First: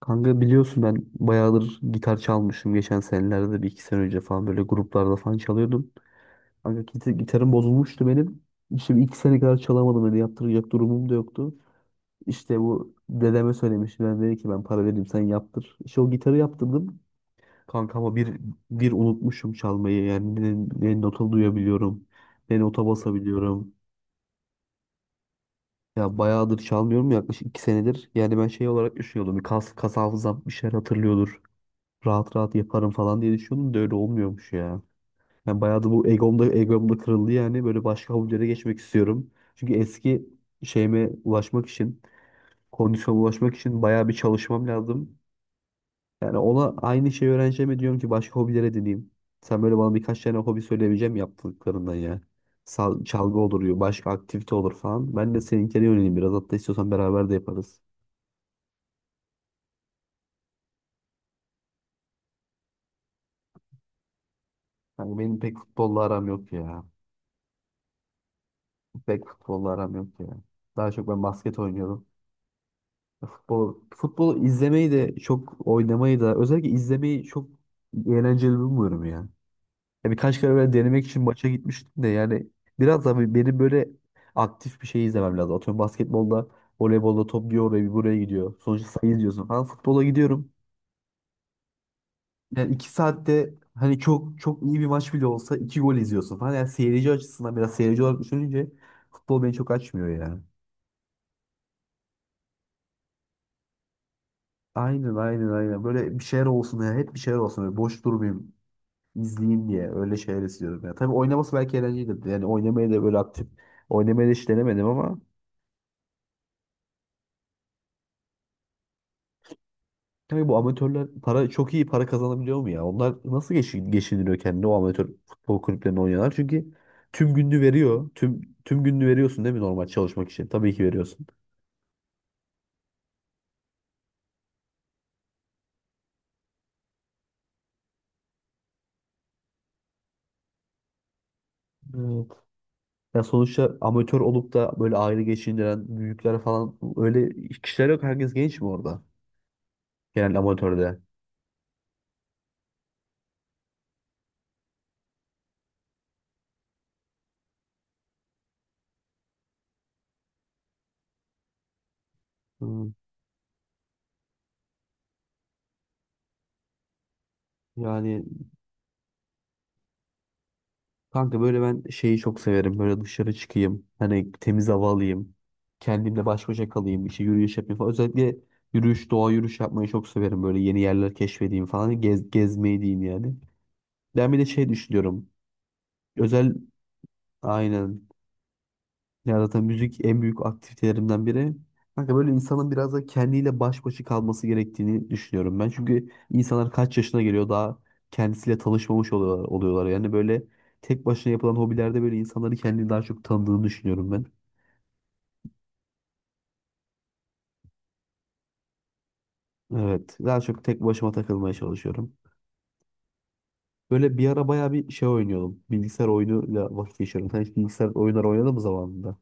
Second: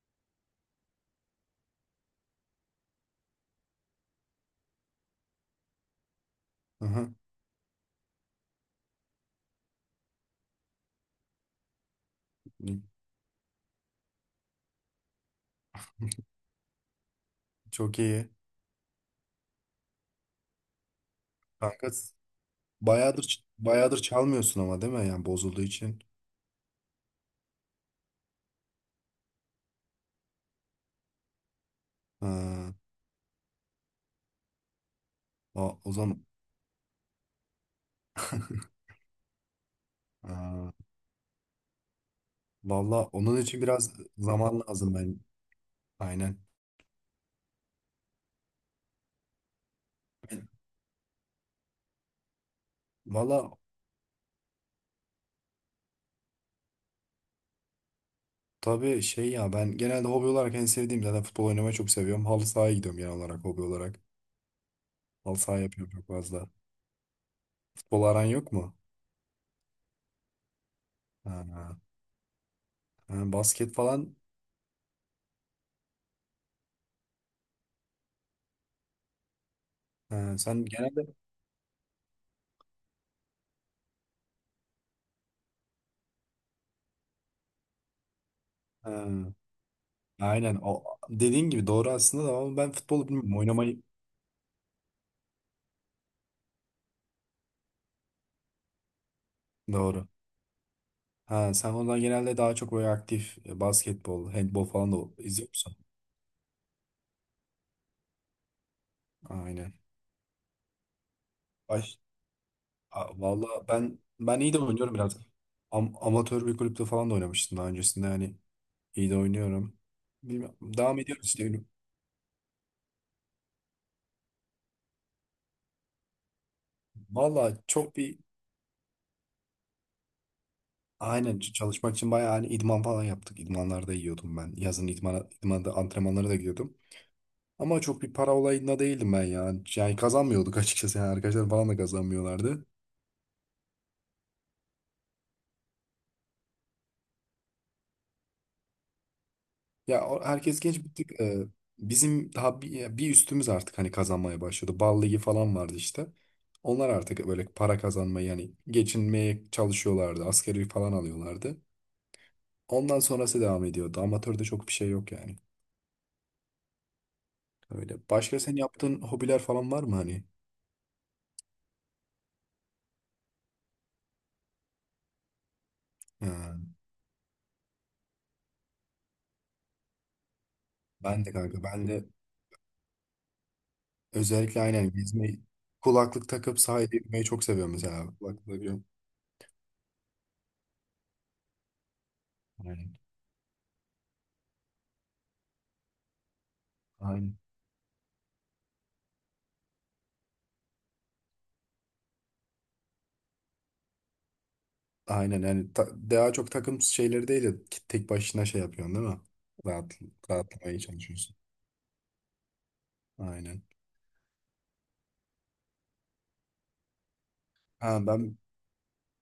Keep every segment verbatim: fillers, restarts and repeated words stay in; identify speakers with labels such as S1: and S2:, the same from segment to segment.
S1: Kanka biliyorsun ben bayağıdır gitar çalmışım. Geçen senelerde bir iki sene önce falan böyle gruplarda falan çalıyordum. Kanka
S2: Aha.
S1: git- gitarım bozulmuştu benim. İşte bir iki sene kadar çalamadım. Öyle yaptıracak durumum da yoktu. İşte bu dedeme söylemiştim. Ben dedi ki ben para vereyim sen yaptır. İşte o gitarı yaptırdım. Kanka
S2: Çok
S1: ama
S2: iyi.
S1: bir, bir unutmuşum çalmayı. Yani ne, ne nota
S2: Kanka
S1: duyabiliyorum. Ne nota
S2: bayağıdır
S1: basabiliyorum.
S2: bayağıdır çalmıyorsun ama değil mi? Yani bozulduğu için.
S1: Ya bayağıdır çalmıyorum yaklaşık iki senedir. Yani ben şey olarak düşünüyordum. Bir kas, kas hafızam bir şeyler hatırlıyordur. Rahat rahat
S2: Ha,
S1: yaparım falan diye düşünüyordum da öyle olmuyormuş ya. Yani
S2: o,
S1: bayağı da
S2: o
S1: bu
S2: zaman
S1: egom da, egom da kırıldı, yani böyle başka hobilere geçmek istiyorum. Çünkü eski
S2: Ha,
S1: şeyime ulaşmak için,
S2: Valla
S1: kondisyona
S2: onun
S1: ulaşmak
S2: için
S1: için
S2: biraz
S1: bayağı bir
S2: zaman
S1: çalışmam
S2: lazım ben.
S1: lazım.
S2: Aynen.
S1: Yani ona aynı şeyi öğreneceğime diyorum ki başka hobilere edineyim. Sen böyle bana birkaç tane
S2: Ben-
S1: hobi söyleyebileceğim mi yaptıklarından ya. Sal- çalgı
S2: Valla,
S1: olur, başka aktivite olur falan. Ben de seninkine yöneleyim biraz. Hatta istiyorsan beraber de yaparız.
S2: tabii şey ya, ben genelde hobi olarak en sevdiğim zaten futbol oynamayı çok seviyorum. Halı sahaya gidiyorum genel olarak hobi olarak.
S1: Yani
S2: Halı
S1: benim pek
S2: saha yapıyorum
S1: futbolla
S2: çok
S1: aram
S2: fazla.
S1: yok ya.
S2: Futbol aran yok mu?
S1: Pek futbolla aram yok ya. Daha çok ben basket
S2: Ha,
S1: oynuyorum.
S2: ha,
S1: Futbol,
S2: basket falan.
S1: futbolu izlemeyi de çok oynamayı da özellikle izlemeyi çok eğlenceli bulmuyorum ya. Ya
S2: Ha,
S1: birkaç kere
S2: sen
S1: böyle denemek
S2: genelde
S1: için maça gitmiştim de yani biraz da bir- benim böyle aktif bir şey izlemem lazım. Atıyorum basketbolda, voleybolda top bir oraya bir buraya gidiyor. Sonuçta
S2: ha,
S1: sayı izliyorsun falan. Futbola gidiyorum.
S2: Aynen, o dediğin gibi doğru aslında da ama ben
S1: Yani iki
S2: futbolu bilmiyorum
S1: saatte
S2: oynamayı,
S1: hani çok çok iyi bir maç bile olsa iki gol izliyorsun falan. Yani seyirci açısından biraz, seyirci olarak düşününce futbol beni çok
S2: doğru.
S1: açmıyor yani.
S2: Ha sen ondan genelde daha çok böyle aktif e, basketbol, handbol falan da
S1: Aynen, aynen,
S2: izliyor musun?
S1: aynen. Böyle bir şeyler olsun ya. Hep bir şeyler olsun. Böyle boş durmayayım, izleyeyim
S2: Aynen.
S1: diye öyle şeyler istiyorum ya. Tabii oynaması belki
S2: Baş,
S1: eğlencelidir. Yani oynamayı da böyle
S2: A-
S1: aktif
S2: vallahi ben
S1: oynamayı da
S2: ben
S1: hiç
S2: iyi de
S1: denemedim
S2: oynuyorum biraz.
S1: ama
S2: Am- amatör bir kulüpte falan da oynamıştım daha öncesinde, hani iyi de oynuyorum.
S1: tabii bu
S2: Bilmiyorum. Devam
S1: amatörler
S2: ediyoruz
S1: para,
S2: işte.
S1: çok iyi para kazanabiliyor mu ya? Onlar nasıl geçin, geçindiriyor kendini, o amatör futbol kulüplerinde oynayanlar? Çünkü tüm
S2: Vallahi
S1: gününü
S2: çok
S1: veriyor.
S2: bir
S1: Tüm tüm gününü veriyorsun değil mi, normal çalışmak için? Tabii ki veriyorsun.
S2: aynen ç- çalışmak için bayağı, hani idman falan yaptık. İdmanlarda yiyordum ben. Yazın idmana, idmanda antrenmanlara da gidiyordum. Ama çok bir para olayında değildim ben ya. Yani kazanmıyorduk açıkçası. Yani arkadaşlar falan da
S1: Evet.
S2: kazanmıyorlardı.
S1: Ya sonuçta amatör olup da böyle aile geçindiren büyükler falan, öyle kişiler yok. Herkes genç mi orada?
S2: Ya o-
S1: Genel
S2: herkes genç bir
S1: amatörde.
S2: tık e, bizim daha bir, bir üstümüz artık hani kazanmaya başladı. Bal ligi falan vardı işte. Onlar artık böyle para kazanmayı, yani geçinmeye çalışıyorlardı. Asgari falan alıyorlardı.
S1: Hı.
S2: Ondan sonrası devam ediyordu. Amatörde çok bir şey yok yani. Öyle.
S1: Yani
S2: Başka senin yaptığın hobiler falan var mı hani?
S1: kanka böyle ben şeyi çok severim. Böyle dışarı çıkayım, hani temiz hava alayım, kendimle
S2: Ha,
S1: baş başa kalayım. İşte yürüyüş yapayım falan. Özellikle yürüyüş, doğa yürüyüş yapmayı çok severim. Böyle yeni yerler
S2: ben de kanka,
S1: keşfedeyim
S2: ben
S1: falan.
S2: de
S1: Gez, gezmeyi diyeyim yani. Ben bir de
S2: özellikle
S1: şey
S2: aynen
S1: düşünüyorum.
S2: gezmeyi, kulaklık
S1: Özel
S2: takıp sahile gitmeyi çok seviyorum
S1: aynen
S2: mesela. Kulaklık takıyorum.
S1: ya zaten müzik en büyük aktivitelerimden biri. Kanka böyle insanın biraz
S2: Aynen.
S1: da kendiyle baş başa kalması gerektiğini düşünüyorum ben. Çünkü insanlar kaç yaşına
S2: Aynen.
S1: geliyor daha kendisiyle tanışmamış oluyorlar, oluyorlar. Yani böyle tek başına yapılan hobilerde böyle insanları, kendini daha çok tanıdığını düşünüyorum ben.
S2: Aynen, yani ta- daha çok takım şeyleri değil de ki- tek başına şey yapıyorsun değil mi? Rahat,
S1: Evet, daha çok
S2: rahatlamaya
S1: tek başıma
S2: çalışıyorsun.
S1: takılmaya çalışıyorum.
S2: Aynen.
S1: Böyle bir ara bayağı bir şey oynuyordum. Bilgisayar oyunuyla vakit geçiriyorum. Sen hiç bilgisayar
S2: Ha
S1: oyunları
S2: ben
S1: oynadın mı zamanında?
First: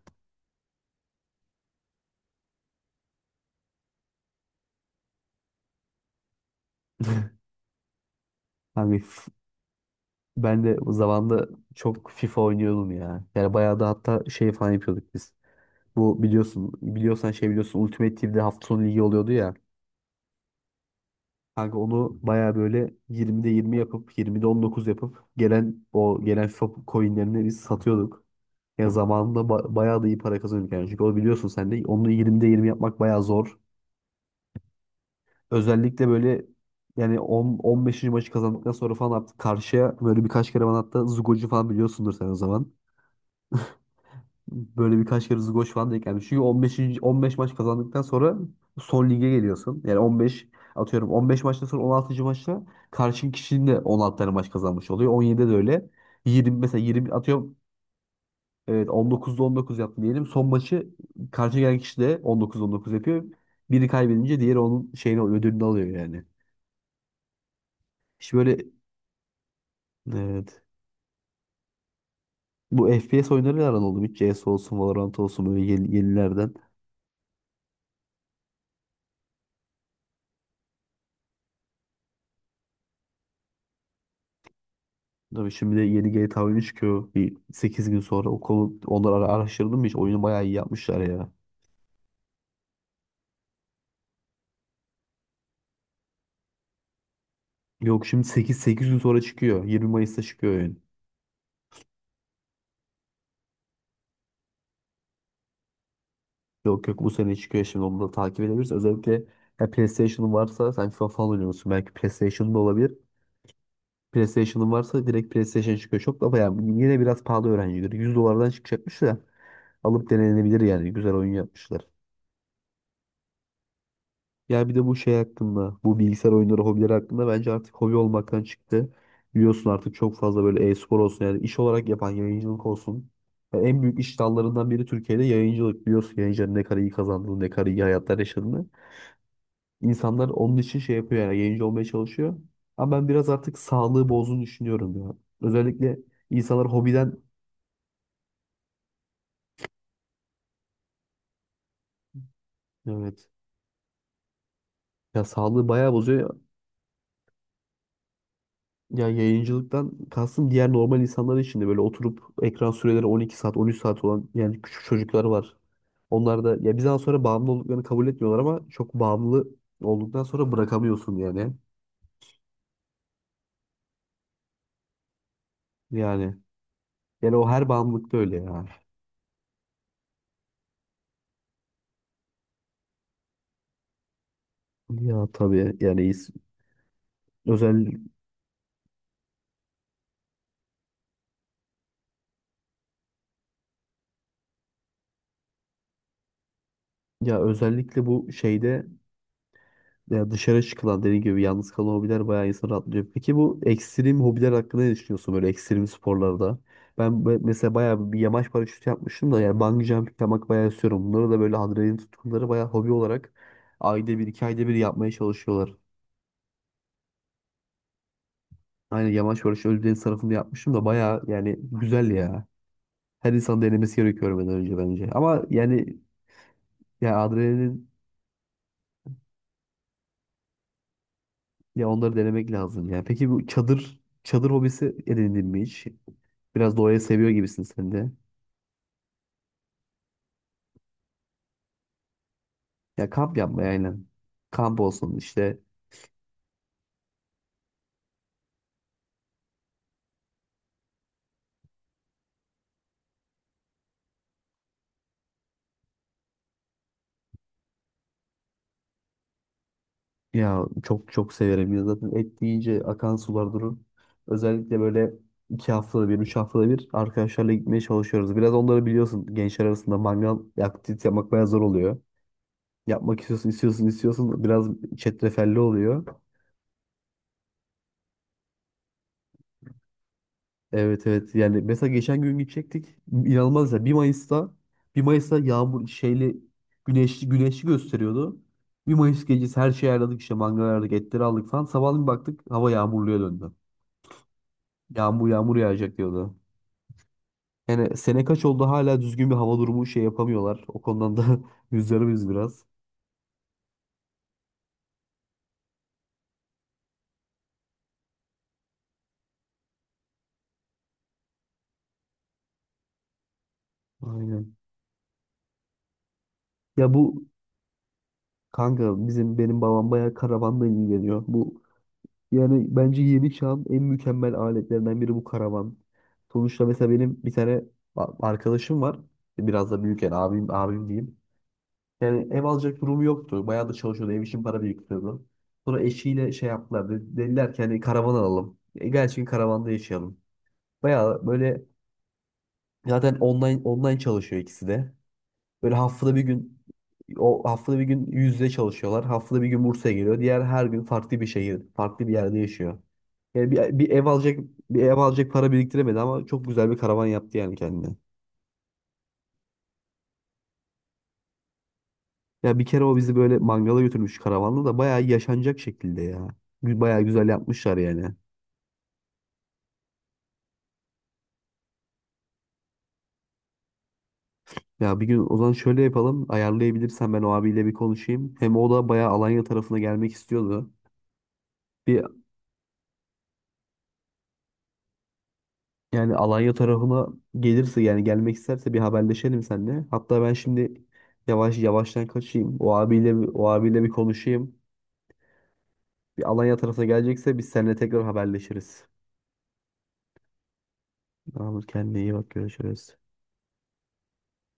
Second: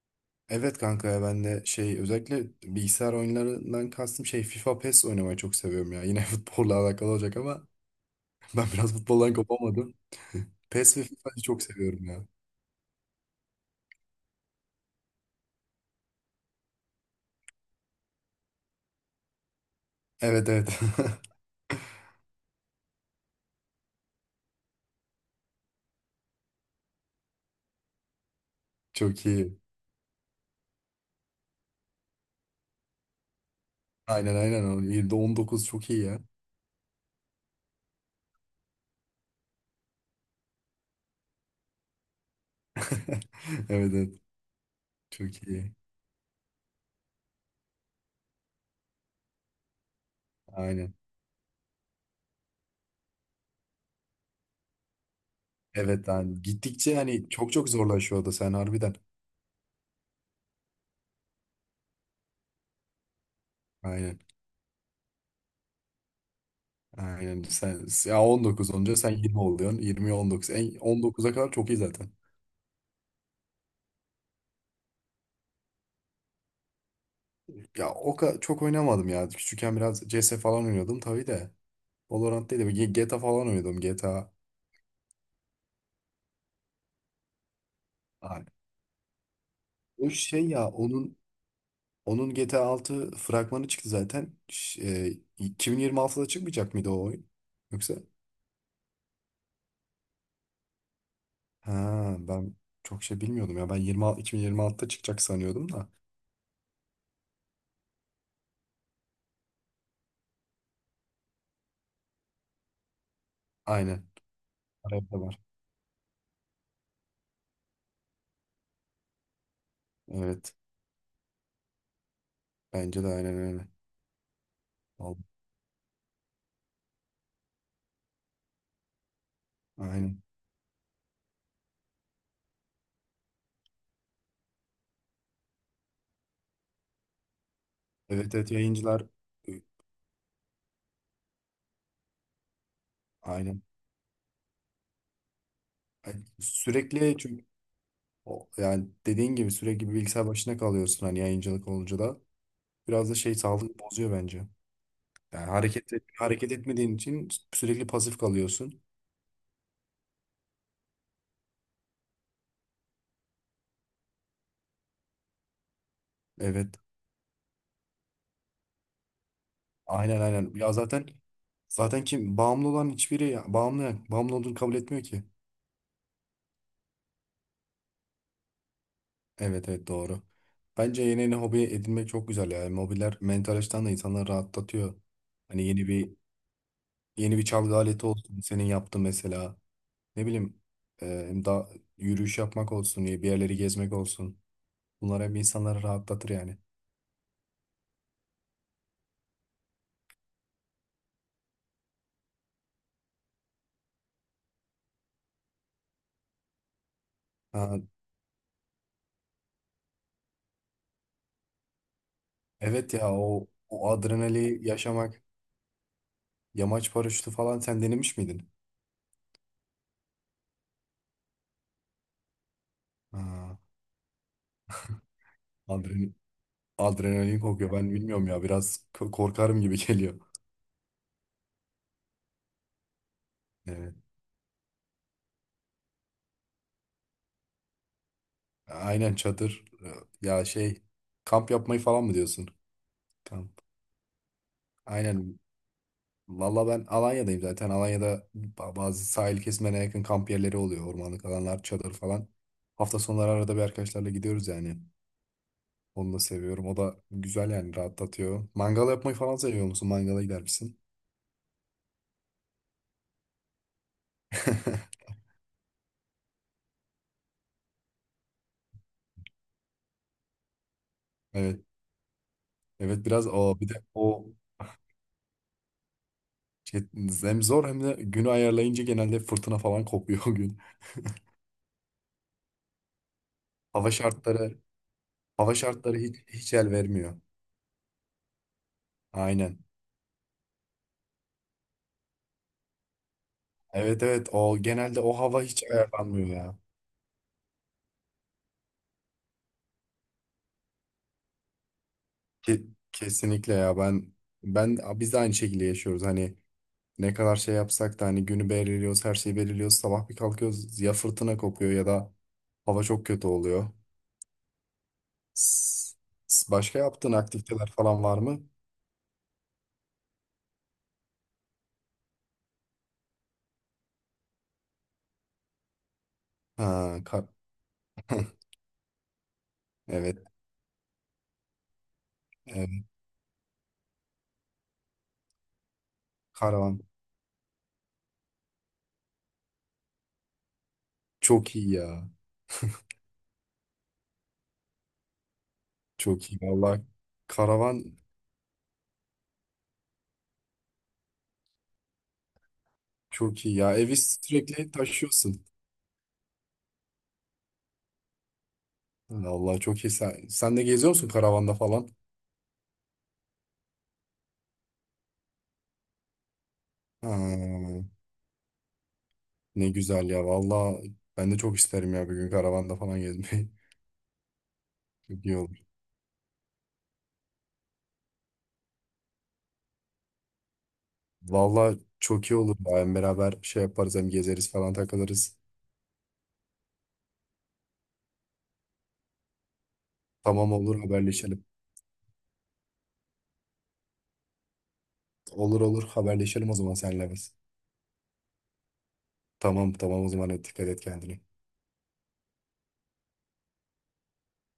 S2: evet kanka ya, ben de şey, özellikle bilgisayar oyunlarından kastım şey, FIFA PES oynamayı çok seviyorum ya. Yine futbolla alakalı olacak ama ben biraz
S1: Hani f-
S2: futboldan kopamadım.
S1: ben de
S2: PES ve FIFA'yı
S1: zamanında
S2: çok seviyorum
S1: çok
S2: ya.
S1: FIFA oynuyordum ya. Yani bayağı da hatta şey falan yapıyorduk biz. Bu biliyorsun biliyorsan şey biliyorsun Ultimate Team'de hafta sonu ligi oluyordu ya.
S2: Evet, evet.
S1: Kanka onu baya böyle yirmide yirmi yapıp yirmide on dokuz yapıp gelen o gelen FIFA coinlerini biz satıyorduk. Ya
S2: Çok
S1: zamanında
S2: iyi.
S1: ba- bayağı da iyi para kazanıyorduk yani. Çünkü o, biliyorsun sen de onu yirmide yirmi yapmak bayağı zor.
S2: Aynen, aynen. o. on dokuz çok iyi
S1: Özellikle
S2: ya.
S1: böyle yani on, on beşinci maçı kazandıktan sonra falan artık karşıya böyle birkaç kere, bana hatta Zugo'cu falan biliyorsundur sen o zaman.
S2: Evet, evet.
S1: Böyle birkaç kere
S2: Çok
S1: zgoş
S2: iyi.
S1: falan denk gelmiş. Çünkü on beş. on beş maç kazandıktan sonra son lige geliyorsun. Yani on beş,
S2: Aynen.
S1: atıyorum on beş maçtan sonra on altıncı maçta karşın kişinin de on altı tane maç kazanmış oluyor. on yedide de öyle.
S2: Evet, yani
S1: yirmi mesela,
S2: gittikçe
S1: yirmi
S2: hani çok
S1: atıyorum,
S2: çok zorlaşıyor o da sen
S1: evet
S2: harbiden.
S1: on dokuzda on dokuz yaptı diyelim. Son maçı karşı gelen kişi de on dokuz on dokuz yapıyor. Biri
S2: Aynen.
S1: kaybedince diğeri onun şeyini ödülünü alıyor yani.
S2: Aynen, sen ya
S1: İşte
S2: on
S1: böyle,
S2: dokuz olunca sen yirmi oluyorsun, yirmiye on dokuz.
S1: evet.
S2: En on dokuza kadar çok iyi zaten.
S1: Bu F P S oyunları aran oldu mu? Hiç C S olsun, Valorant olsun, böyle yeni, yenilerden.
S2: Ya o kadar çok oynamadım ya. Küçükken biraz C S falan oynuyordum tabii de. Valorant değil de G- GTA falan oynuyordum G T A.
S1: Tabii şimdi de yeni G T A oyunu çıkıyor. Bir sekiz gün sonra, o
S2: Aynen.
S1: konu onları ara- araştırdım hiç.
S2: O
S1: Oyunu bayağı
S2: şey
S1: iyi
S2: ya
S1: yapmışlar
S2: onun
S1: ya.
S2: onun G T A altı fragmanı çıktı zaten. Ş- e, iki bin yirmi altıda çıkmayacak mıydı o oyun? Yoksa
S1: Yok şimdi sekiz sekiz gün sonra çıkıyor. yirmi Mayıs'ta çıkıyor oyun.
S2: ha ben çok şey bilmiyordum ya. Ben yirmi, iki bin yirmi altıda çıkacak sanıyordum da.
S1: Yok, yok, bu sene çıkıyor, şimdi onu da takip edebiliriz. Özellikle ya PlayStation'ın varsa, sen FIFA falan oynuyorsun, belki PlayStation'da olabilir.
S2: Aynen.
S1: PlayStation'ın varsa
S2: Arada da
S1: direkt
S2: var.
S1: PlayStation çıkıyor. Çok da bayağı yine biraz pahalı öğrencileri. yüz dolardan çıkacakmış da alıp
S2: Evet.
S1: denenebilir yani. Güzel oyun yapmışlar.
S2: Bence de aynen öyle.
S1: Ya bir de bu şey
S2: Vallahi.
S1: hakkında, bu bilgisayar oyunları, hobileri hakkında bence artık hobi olmaktan çıktı. Biliyorsun, artık çok
S2: Aynen.
S1: fazla böyle e-spor olsun, yani iş olarak yapan yayıncılık olsun. Yani en büyük iş dallarından biri Türkiye'de yayıncılık. Biliyorsun yayıncıların ne kadar iyi kazandığını, ne kadar iyi hayatlar
S2: Evet, evet,
S1: yaşadığını.
S2: yayıncılar e,
S1: İnsanlar onun için şey yapıyor, yani yayıncı olmaya çalışıyor. Ama ben biraz artık
S2: aynen.
S1: sağlığı bozduğunu düşünüyorum ya. Özellikle
S2: Ay,
S1: insanlar hobiden,
S2: sürekli çünkü o, yani dediğin gibi sürekli bir bilgisayar başına kalıyorsun hani yayıncılık olunca da. Biraz da
S1: evet,
S2: şey sağlık bozuyor bence.
S1: ya
S2: Yani
S1: sağlığı bayağı
S2: hareket et-
S1: bozuyor.
S2: hareket etmediğin için sürekli pasif kalıyorsun.
S1: Ya, yayıncılıktan kastım diğer normal insanlar için de, böyle oturup ekran süreleri on iki saat, on üç saat olan yani küçük çocuklar var. Onlar da
S2: Evet.
S1: ya bir zaman sonra bağımlı olduklarını kabul etmiyorlar ama çok bağımlı
S2: Aynen,
S1: olduktan sonra
S2: aynen. Ya zaten
S1: bırakamıyorsun yani.
S2: zaten kim bağımlı olan hiçbiri ya, bağımlı bağımlı olduğunu kabul etmiyor ki.
S1: Yani yani o, her bağımlılıkta öyle ya.
S2: Evet, evet, doğru. Bence yeni yeni hobi edinmek çok güzel ya. Yani hobiler mental açıdan da insanları rahatlatıyor.
S1: Ya
S2: Hani
S1: tabii
S2: yeni
S1: yani
S2: bir
S1: is-
S2: yeni bir çalgı
S1: özel
S2: aleti olsun senin yaptığın mesela. Ne bileyim e, da yürüyüş yapmak olsun, bir yerleri gezmek olsun. Bunlar hep insanları rahatlatır yani.
S1: ya, özellikle bu şeyde. Ya dışarı çıkılan, dediğim gibi yalnız kalan hobiler bayağı insanı rahatlıyor. Peki bu ekstrem hobiler hakkında ne düşünüyorsun, böyle ekstrem sporlarda? Ben be- mesela
S2: Ha,
S1: bayağı bir yamaç paraşütü yapmıştım da, yani bungee jump yapmak bayağı istiyorum. Bunları da böyle adrenalin tutkunları bayağı hobi
S2: evet ya
S1: olarak
S2: o, o
S1: ayda bir, iki ayda
S2: adrenali
S1: bir yapmaya
S2: yaşamak,
S1: çalışıyorlar.
S2: yamaç paraşütü falan sen denemiş miydin?
S1: Aynen, yamaç paraşütü Ölüdeniz tarafında yapmıştım da bayağı, yani güzel ya. Her
S2: Ha,
S1: insan denemesi gerekiyor benden önce, bence. Ama yani
S2: adren,
S1: ya
S2: adrenalin kokuyor
S1: adrenalin
S2: ben bilmiyorum ya, biraz k- korkarım gibi geliyor.
S1: Ya onları denemek lazım ya. Peki bu çadır çadır hobisi edindin mi hiç? Biraz doğayı seviyor gibisin sen de.
S2: Aynen, çadır. Ya şey, kamp yapmayı falan mı diyorsun?
S1: Ya kamp
S2: Kamp.
S1: yapmaya, aynen. Kamp olsun
S2: Aynen.
S1: işte.
S2: Valla ben Alanya'dayım zaten. Alanya'da ba- bazı sahil kesimlerine yakın kamp yerleri oluyor. Ormanlık alanlar, çadır falan. Hafta sonları arada bir arkadaşlarla gidiyoruz yani. Onu da seviyorum. O da güzel yani rahatlatıyor. Mangal yapmayı falan seviyor musun? Mangala gider
S1: Ya
S2: misin?
S1: çok çok severim ya, zaten et deyince akan sular durur. Özellikle böyle iki haftada bir, üç haftada bir arkadaşlarla gitmeye çalışıyoruz. Biraz onları, biliyorsun, gençler arasında mangal aktivite yapmak bayağı zor
S2: Evet.
S1: oluyor.
S2: Evet,
S1: Yapmak
S2: biraz
S1: istiyorsun,
S2: o, bir de
S1: istiyorsun,
S2: o
S1: istiyorsun. Biraz çetrefelli oluyor.
S2: şey, hem zor hem de günü ayarlayınca genelde fırtına falan kopuyor o gün.
S1: Evet, evet, yani mesela geçen gün gidecektik, inanılmaz ya,
S2: Hava
S1: bir Mayıs'ta,
S2: şartları
S1: bir Mayıs'ta
S2: hava
S1: yağmur
S2: şartları hiç,
S1: şeyli
S2: hiç el vermiyor.
S1: güneşli, güneşli gösteriyordu. Bir Mayıs
S2: Aynen.
S1: gecesi her şeyi ayarladık, işte mangal ayarladık, etleri aldık falan, sabahleyin baktık hava yağmurluya döndü.
S2: Evet, evet, o genelde o
S1: Yağmur
S2: hava
S1: yağmur
S2: hiç
S1: yağacak
S2: ayarlanmıyor
S1: diyordu.
S2: ya.
S1: Yani sene kaç oldu, hala düzgün bir hava durumu şey yapamıyorlar. O konudan da üzülürüz
S2: Ke-
S1: biraz.
S2: kesinlikle ya ben ben biz de aynı şekilde yaşıyoruz. Hani ne kadar şey yapsak da hani günü belirliyoruz, her şeyi belirliyoruz. Sabah bir kalkıyoruz ya fırtına kopuyor ya da hava çok kötü oluyor.
S1: Aynen.
S2: S- s- Başka
S1: Ya
S2: yaptığın
S1: bu
S2: aktiviteler falan var mı?
S1: kanka bizim benim babam bayağı karavanla ilgileniyor. Bu Yani bence yeni çağın en mükemmel aletlerinden biri bu karavan. Sonuçta
S2: Ha,
S1: mesela benim
S2: kar
S1: bir tane a- arkadaşım var. Biraz da büyük, yani
S2: Evet,
S1: abim, abim diyeyim. Yani ev
S2: evet.
S1: alacak durumu yoktu. Bayağı da çalışıyordu. Ev için para biriktiriyordu. Sonra eşiyle şey
S2: Karavan
S1: yaptılar, de- Dediler ki hani karavan alalım. E, gelsin karavanda yaşayalım. Bayağı
S2: çok
S1: böyle
S2: iyi ya.
S1: zaten online online çalışıyor ikisi de. Böyle haftada bir
S2: Çok iyi
S1: gün
S2: vallahi.
S1: O haftada bir
S2: Karavan
S1: gün yüz yüze çalışıyorlar. Haftada bir gün Bursa'ya geliyor. Diğer her gün farklı bir şehir, farklı bir yerde yaşıyor.
S2: çok
S1: Yani
S2: iyi ya.
S1: bir, bir
S2: Evi
S1: ev alacak
S2: sürekli
S1: bir ev alacak
S2: taşıyorsun.
S1: para biriktiremedi ama çok güzel bir karavan yaptı yani kendine.
S2: Vallahi çok iyi. Sen, sen de geziyor musun karavanda falan?
S1: Ya bir kere o bizi böyle mangala götürmüş, karavanla da bayağı yaşanacak şekilde ya. Gü- Bayağı güzel yapmışlar
S2: Ha,
S1: yani.
S2: ne güzel ya. Vallahi ben de çok isterim ya bir gün karavanda falan gezmeyi.
S1: Ya bir gün
S2: Çok
S1: o
S2: iyi
S1: zaman
S2: olur.
S1: şöyle yapalım. Ayarlayabilirsen ben o abiyle bir konuşayım. Hem o da bayağı Alanya tarafına gelmek istiyordu.
S2: Vallahi
S1: Bir
S2: çok iyi olur ya. Hem beraber şey yaparız hem gezeriz falan takılırız.
S1: Yani Alanya tarafına gelirse, yani gelmek isterse bir haberleşelim seninle. Hatta ben
S2: Tamam, olur,
S1: şimdi
S2: haberleşelim.
S1: yavaş yavaştan kaçayım. O abiyle bir- o abiyle bir konuşayım.
S2: Olur, olur,
S1: Bir
S2: haberleşelim o
S1: Alanya
S2: zaman
S1: tarafına
S2: senle biz.
S1: gelecekse biz seninle tekrar haberleşiriz.
S2: Tamam, tamam, o zaman hadi dikkat et kendine.
S1: Tamamdır, kendine iyi bak, görüşürüz.